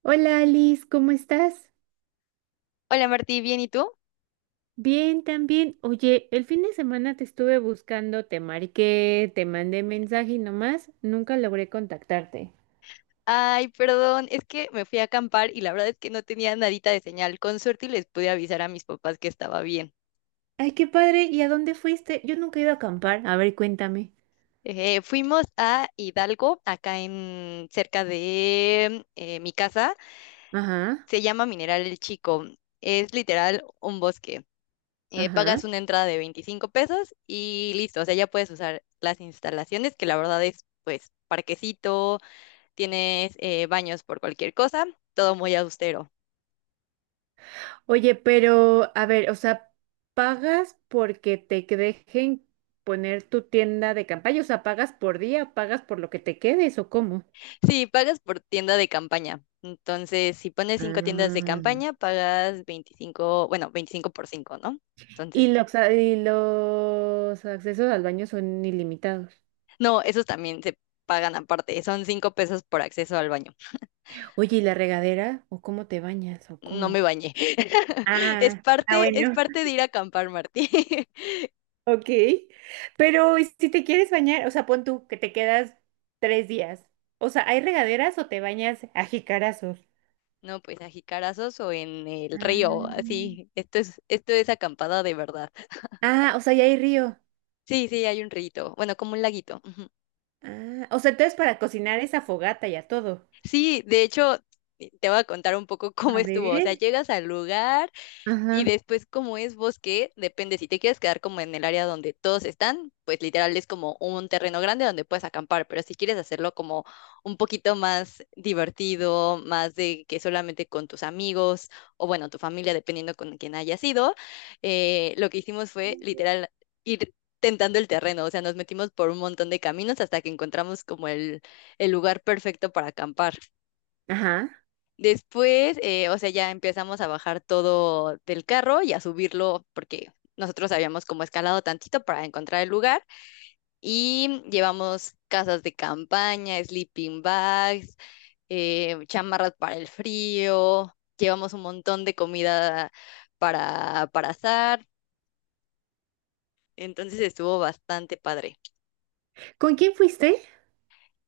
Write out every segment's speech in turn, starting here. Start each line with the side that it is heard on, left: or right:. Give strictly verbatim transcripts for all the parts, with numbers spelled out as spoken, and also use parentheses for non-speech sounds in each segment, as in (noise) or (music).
right: Hola Alice, ¿cómo estás?
left: Hola Martí, ¿bien y tú?
right: Bien, también. Oye, el fin de semana te estuve buscando, te marqué, te mandé mensaje y nomás nunca logré contactarte.
left: Ay, perdón, es que me fui a acampar y la verdad es que no tenía nadita de señal. Con suerte y les pude avisar a mis papás que estaba bien.
right: Ay, qué padre. ¿Y a dónde fuiste? Yo nunca he ido a acampar. A ver, cuéntame.
left: Eh, fuimos a Hidalgo, acá en cerca de eh, mi casa.
right: Ajá,
left: Se llama Mineral El Chico. Es literal un bosque. Eh, pagas
right: ajá.
left: una entrada de veinticinco pesos y listo. O sea, ya puedes usar las instalaciones, que la verdad es, pues, parquecito. Tienes eh, baños por cualquier cosa, todo muy austero.
right: Oye, pero, a ver, o sea, ¿pagas porque te dejen poner tu tienda de campaña? O sea, ¿pagas por día? O ¿pagas por lo que te quedes o cómo?
left: Sí, pagas por tienda de campaña. Entonces, si pones cinco tiendas de campaña,
right: Ah.
left: pagas veinticinco, bueno, veinticinco por cinco, ¿no?
right: Y
left: Entonces,
right: los, a- y los accesos al baño son ilimitados.
left: no, esos también se pagan aparte. Son cinco pesos por acceso al baño.
right: Oye, ¿y la regadera? ¿O cómo te bañas? ¿O
left: No me
right: cómo?
left: bañé. (laughs) Es
right: Ah, ah,
left: parte, es
right: bueno,
left: parte de ir a acampar, Martí. (laughs)
right: (laughs) ok. Pero ¿y si te quieres bañar, o sea, pon tú que te quedas tres días. O sea, ¿hay regaderas o te bañas a jicarazos?
left: No, pues a jicarazos o en el río,
right: Ah.
left: así. Esto es, esto es acampada de verdad.
right: Ah, o sea, ya hay río.
left: Sí, sí, hay un rito. Bueno, como un laguito. Ujú.
right: Ah, o sea, entonces para cocinar esa fogata y a todo.
left: Sí, de hecho, te voy a contar un poco (laughs) cómo
right: A
left: estuvo. O sea,
right: ver.
left: llegas al lugar. Y
right: Ajá.
left: después, como es bosque, depende si te quieres quedar como en el área donde todos están, pues literal es como un terreno grande donde puedes acampar, pero si quieres hacerlo como un poquito más divertido, más de que solamente con tus amigos o bueno, tu familia, dependiendo con quién haya sido, eh, lo que hicimos fue literal ir tentando el terreno. O sea, nos metimos por un montón de caminos hasta que encontramos como el, el lugar perfecto para acampar.
right: Ajá.
left: Después, eh, o sea, ya empezamos a bajar todo del carro y a subirlo porque nosotros habíamos como escalado tantito para encontrar el lugar y llevamos casas de campaña, sleeping bags, eh, chamarras para el frío, llevamos un montón de comida para, para asar. Entonces estuvo bastante padre.
right: ¿Con quién fuiste?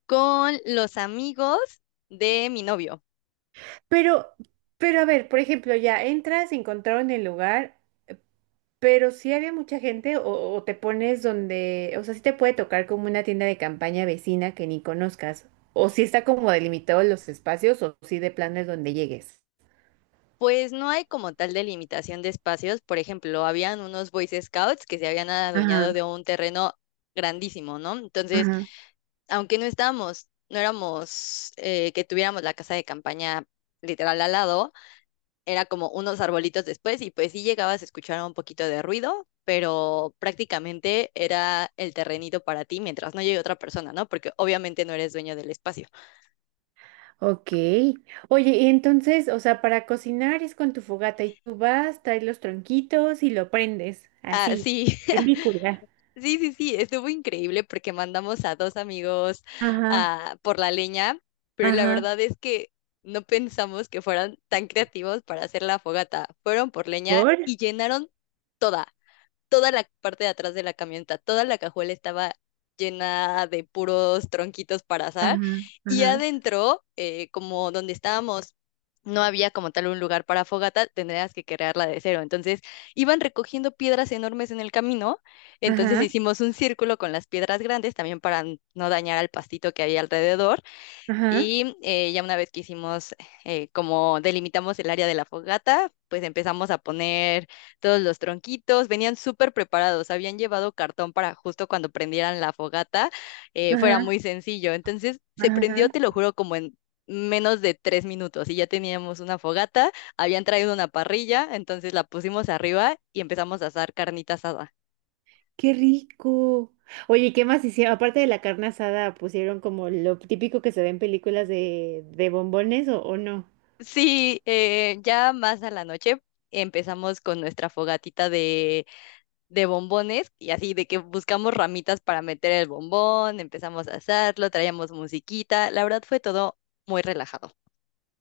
left: Con los amigos de mi novio.
right: Pero, pero a ver, por ejemplo, ya entras, encontraron el lugar, pero si había mucha gente o, o te pones donde, o sea, si te puede tocar como una tienda de campaña vecina que ni conozcas, o si está como delimitado los espacios o si de plano es donde llegues.
left: Pues no hay como tal delimitación de espacios. Por ejemplo, habían unos Boy Scouts que se habían adueñado de
right: Ajá,
left: un terreno grandísimo, ¿no? Entonces,
right: ajá.
left: aunque no estábamos, no éramos eh, que tuviéramos la casa de campaña literal al lado, era como unos arbolitos después y pues sí llegabas a escuchar un poquito de ruido, pero prácticamente era el terrenito para ti mientras no llegue otra persona, ¿no? Porque obviamente no eres dueño del espacio.
right: Ok. Oye, y entonces, o sea, para cocinar es con tu fogata y tú vas, traes los tronquitos y lo prendes, así,
left: Así. (laughs)
right: película.
left: Sí, sí, sí, estuvo increíble porque mandamos a dos amigos
right: Ajá,
left: ah, por la leña, pero la
right: ajá.
left: verdad es que no pensamos que fueran tan creativos para hacer la fogata. Fueron por leña
right: ¿Por?
left: y llenaron toda, toda la parte de atrás de la camioneta, toda la cajuela estaba llena de puros tronquitos para asar
right: Ajá,
left: y
right: ajá,
left: adentro, eh, como donde estábamos no había como tal un lugar para fogata, tendrías que crearla de cero. Entonces iban recogiendo piedras enormes en el camino, entonces
right: ajá,
left: hicimos un círculo con las piedras grandes también para n- no dañar al pastito que había alrededor
right: ajá.
left: y eh, ya una vez que hicimos, eh, como delimitamos el área de la fogata, pues empezamos a poner todos los tronquitos. Venían súper preparados, habían llevado cartón para justo cuando prendieran la fogata, eh, fuera
right: Ajá,
left: muy sencillo. Entonces se prendió,
right: ajá.
left: te lo juro, como en menos de tres minutos y ya teníamos una fogata. Habían traído una parrilla, entonces la pusimos arriba y empezamos a asar carnita asada.
right: Qué rico. Oye, ¿qué más hicieron? Aparte de la carne asada, pusieron como lo típico que se ve en películas de, de bombones o, o no.
left: Sí, eh, ya más a la noche empezamos con nuestra fogatita de de bombones y así de que buscamos ramitas para meter el bombón, empezamos a hacerlo, traíamos musiquita, la verdad fue todo muy relajado.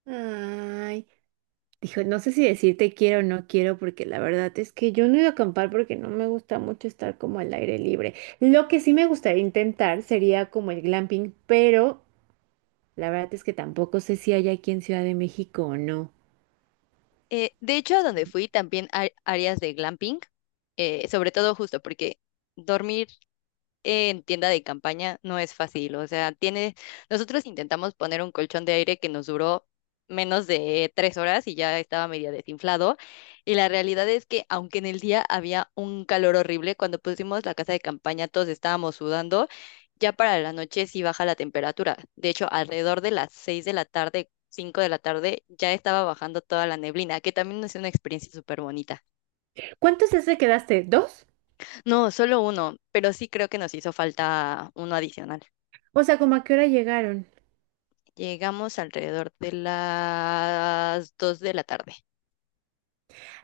right: Ay, dijo, no sé si decirte quiero o no quiero, porque la verdad es que yo no he ido a acampar porque no me gusta mucho estar como al aire libre. Lo que sí me gustaría intentar sería como el glamping, pero la verdad es que tampoco sé si hay aquí en Ciudad de México o no.
left: Eh, de hecho, a donde fui también hay áreas de glamping, eh, sobre todo justo porque dormir en tienda de campaña no es fácil. O sea, tiene, nosotros intentamos poner un colchón de aire que nos duró menos de tres horas y ya estaba medio desinflado. Y la realidad es que aunque en el día había un calor horrible, cuando pusimos la casa de campaña todos estábamos sudando, ya para la noche sí baja la temperatura. De hecho, alrededor de las seis de la tarde, cinco de la tarde, ya estaba bajando toda la neblina, que también es una experiencia súper bonita.
right: ¿Cuántos días te quedaste? ¿Dos?
left: No, solo uno, pero sí creo que nos hizo falta uno adicional.
right: O sea, ¿como a qué hora llegaron?
left: Llegamos alrededor de las dos de la tarde.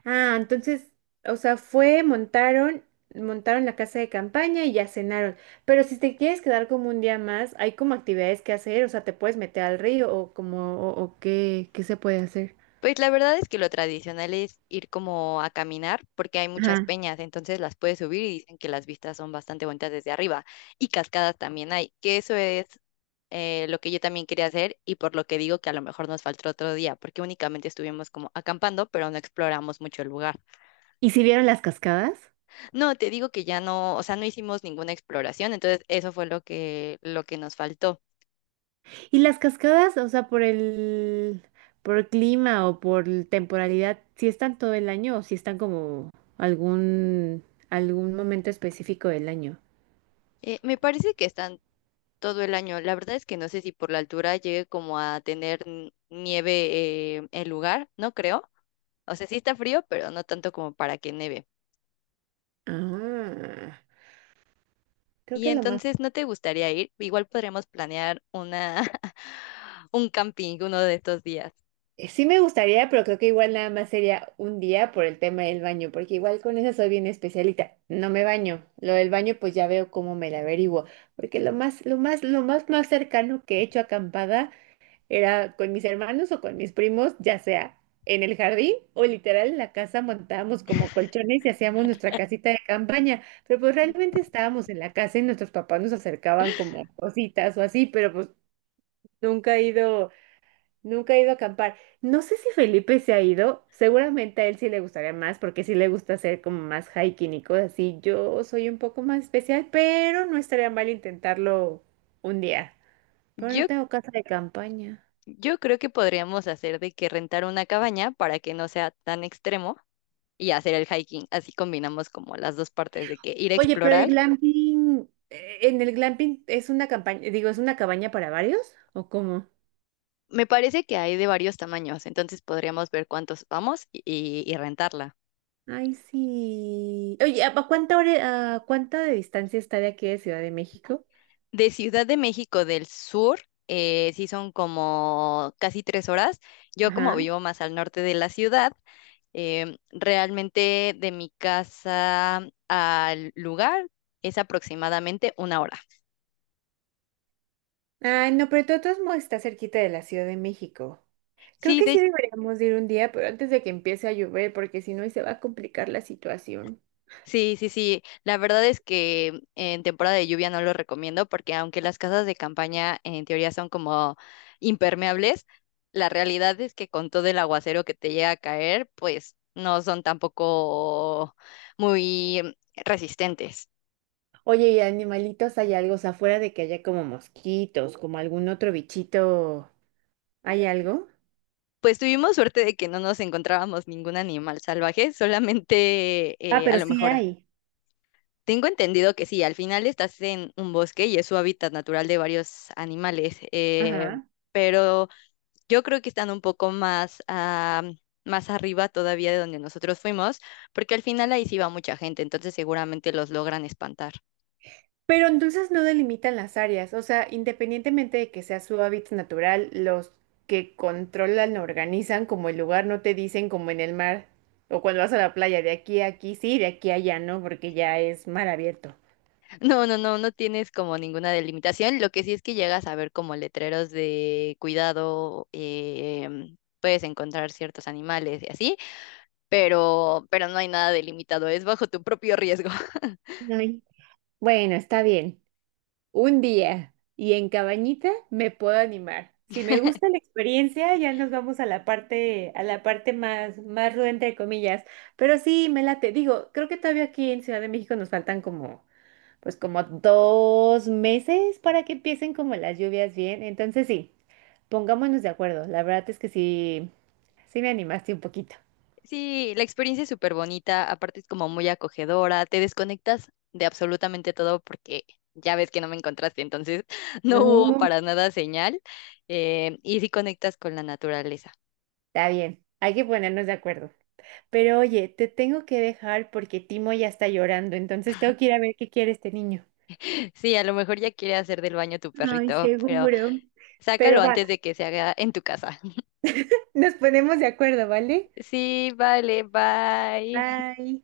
right: Ah, entonces, o sea, fue, montaron, montaron la casa de campaña y ya cenaron. Pero si te quieres quedar como un día más, hay como actividades que hacer, o sea, te puedes meter al río o como, o, o qué, qué se puede hacer.
left: Pues la verdad es que lo tradicional es ir como a caminar porque hay muchas
right: Ajá.
left: peñas, entonces las puedes subir y dicen que las vistas son bastante bonitas desde arriba y cascadas también hay, que eso es eh, lo que yo también quería hacer y por lo que digo que a lo mejor nos faltó otro día porque únicamente estuvimos como acampando pero no exploramos mucho el lugar.
right: ¿Y si vieron las cascadas?
left: No, te digo que ya no, o sea, no hicimos ninguna exploración, entonces eso fue lo que, lo que nos faltó.
right: Y las cascadas, o sea, por el, por el clima o por el temporalidad, si están todo el año o si están como algún, algún momento específico del año.
left: Eh, me parece que están todo el año. La verdad es que no sé si por la altura llegue como a tener n- nieve eh, el lugar, no creo. O sea, sí está frío, pero no tanto como para que neve.
right: Ah, creo
left: Y
right: que lo más.
left: entonces, ¿no te gustaría ir? Igual podríamos planear una (laughs) un camping uno de estos días.
right: Eh, Sí me gustaría, pero creo que igual nada más sería un día por el tema del baño, porque igual con eso soy bien especialita. No me baño. Lo del baño, pues ya veo cómo me la averiguo. Porque lo más, lo más, lo más, más cercano que he hecho acampada era con mis hermanos o con mis primos, ya sea en el jardín o literal en la casa montábamos como colchones y hacíamos nuestra casita de campaña. Pero pues realmente estábamos en la casa y nuestros papás nos acercaban como cositas o así, pero pues nunca he ido. Nunca he ido a acampar. No sé si Felipe se ha ido. Seguramente a él sí le gustaría más porque sí le gusta hacer como más hiking y cosas así. Yo soy un poco más especial, pero no estaría mal intentarlo un día. Pero no
left: Yo
right: tengo casa de campaña.
left: yo creo que podríamos hacer de que rentar una cabaña para que no sea tan extremo y hacer el hiking. Así combinamos como las dos partes de que ir a
right: Oye, pero el
left: explorar.
right: glamping, eh, en el glamping es una campaña, digo, ¿es una cabaña para varios? ¿O cómo?
left: Me parece que hay de varios tamaños, entonces podríamos ver cuántos vamos y, y- y rentarla.
right: Ay, sí. Oye, ¿a a cuánta hora, a cuánta de distancia está de aquí de Ciudad de México?
left: De Ciudad de México del Sur, eh, sí son como casi tres horas. Yo como vivo más al norte de la ciudad, em, realmente de mi casa al lugar es aproximadamente una hora.
right: Ay, no, pero de todos modos está cerquita de la Ciudad de México. Creo
left: Sí,
right: que sí
left: de.
right: deberíamos de ir un día, pero antes de que empiece a llover, porque si no, ahí se va a complicar la situación.
left: Sí, sí, sí. La verdad es que en temporada de lluvia no lo recomiendo porque aunque las casas de campaña en teoría son como impermeables, la realidad es que con todo el aguacero que te llega a caer, pues no son tampoco muy resistentes.
right: Oye, ¿y animalitos hay algo? O sea, afuera de que haya como mosquitos, como algún otro bichito, ¿hay algo?
left: Pues tuvimos suerte de que no nos encontrábamos ningún animal salvaje, solamente
right: Ah,
left: eh, a
right: pero
left: lo
right: sí
left: mejor. a-
right: hay.
left: Tengo entendido que sí, al final estás en un bosque y es su hábitat natural de varios animales, eh,
right: Ajá.
left: pero yo creo que están un poco más, ah, más arriba todavía de donde nosotros fuimos, porque al final ahí sí va mucha gente, entonces seguramente los logran espantar.
right: Pero entonces no delimitan las áreas, o sea, independientemente de que sea su hábitat natural, los que controlan, organizan como el lugar, no te dicen como en el mar o cuando vas a la playa, de aquí a aquí sí, de aquí a allá no, porque ya es mar abierto.
left: (laughs) No, no, no, no tienes como ninguna delimitación. Lo que sí es que llegas a ver como letreros de cuidado, em, puedes encontrar ciertos animales y así, pero, pero no hay nada delimitado, es bajo tu propio riesgo.
right: Ay. Bueno, está bien. Un día y en cabañita me puedo animar. Si me gusta la experiencia, ya nos vamos a la parte, a la parte más, más ruda, entre comillas. Pero sí, me late. Digo, creo que todavía aquí en Ciudad de México nos faltan como pues como dos meses para que empiecen como las lluvias bien. Entonces sí, pongámonos de acuerdo. La verdad es que sí, sí me animaste un poquito.
left: Sí, la experiencia es súper bonita, aparte es como muy acogedora, te desconectas de absolutamente todo porque ya ves que no me encontraste, entonces (laughs) no hubo
right: No,
left: para nada señal eh, y sí conectas con la naturaleza.
right: está bien, hay que ponernos de acuerdo. Pero oye, te tengo que dejar porque Timo ya está llorando, entonces tengo que ir a ver qué quiere este niño.
left: Sí, a lo mejor ya quiere hacer del baño tu
right: Ay,
left: perrito, pero
right: seguro.
left: sácalo
right: Pero va,
left: antes de que se haga en tu casa.
right: nos ponemos de acuerdo, ¿vale?
left: Sí, vale, bye.
right: Bye.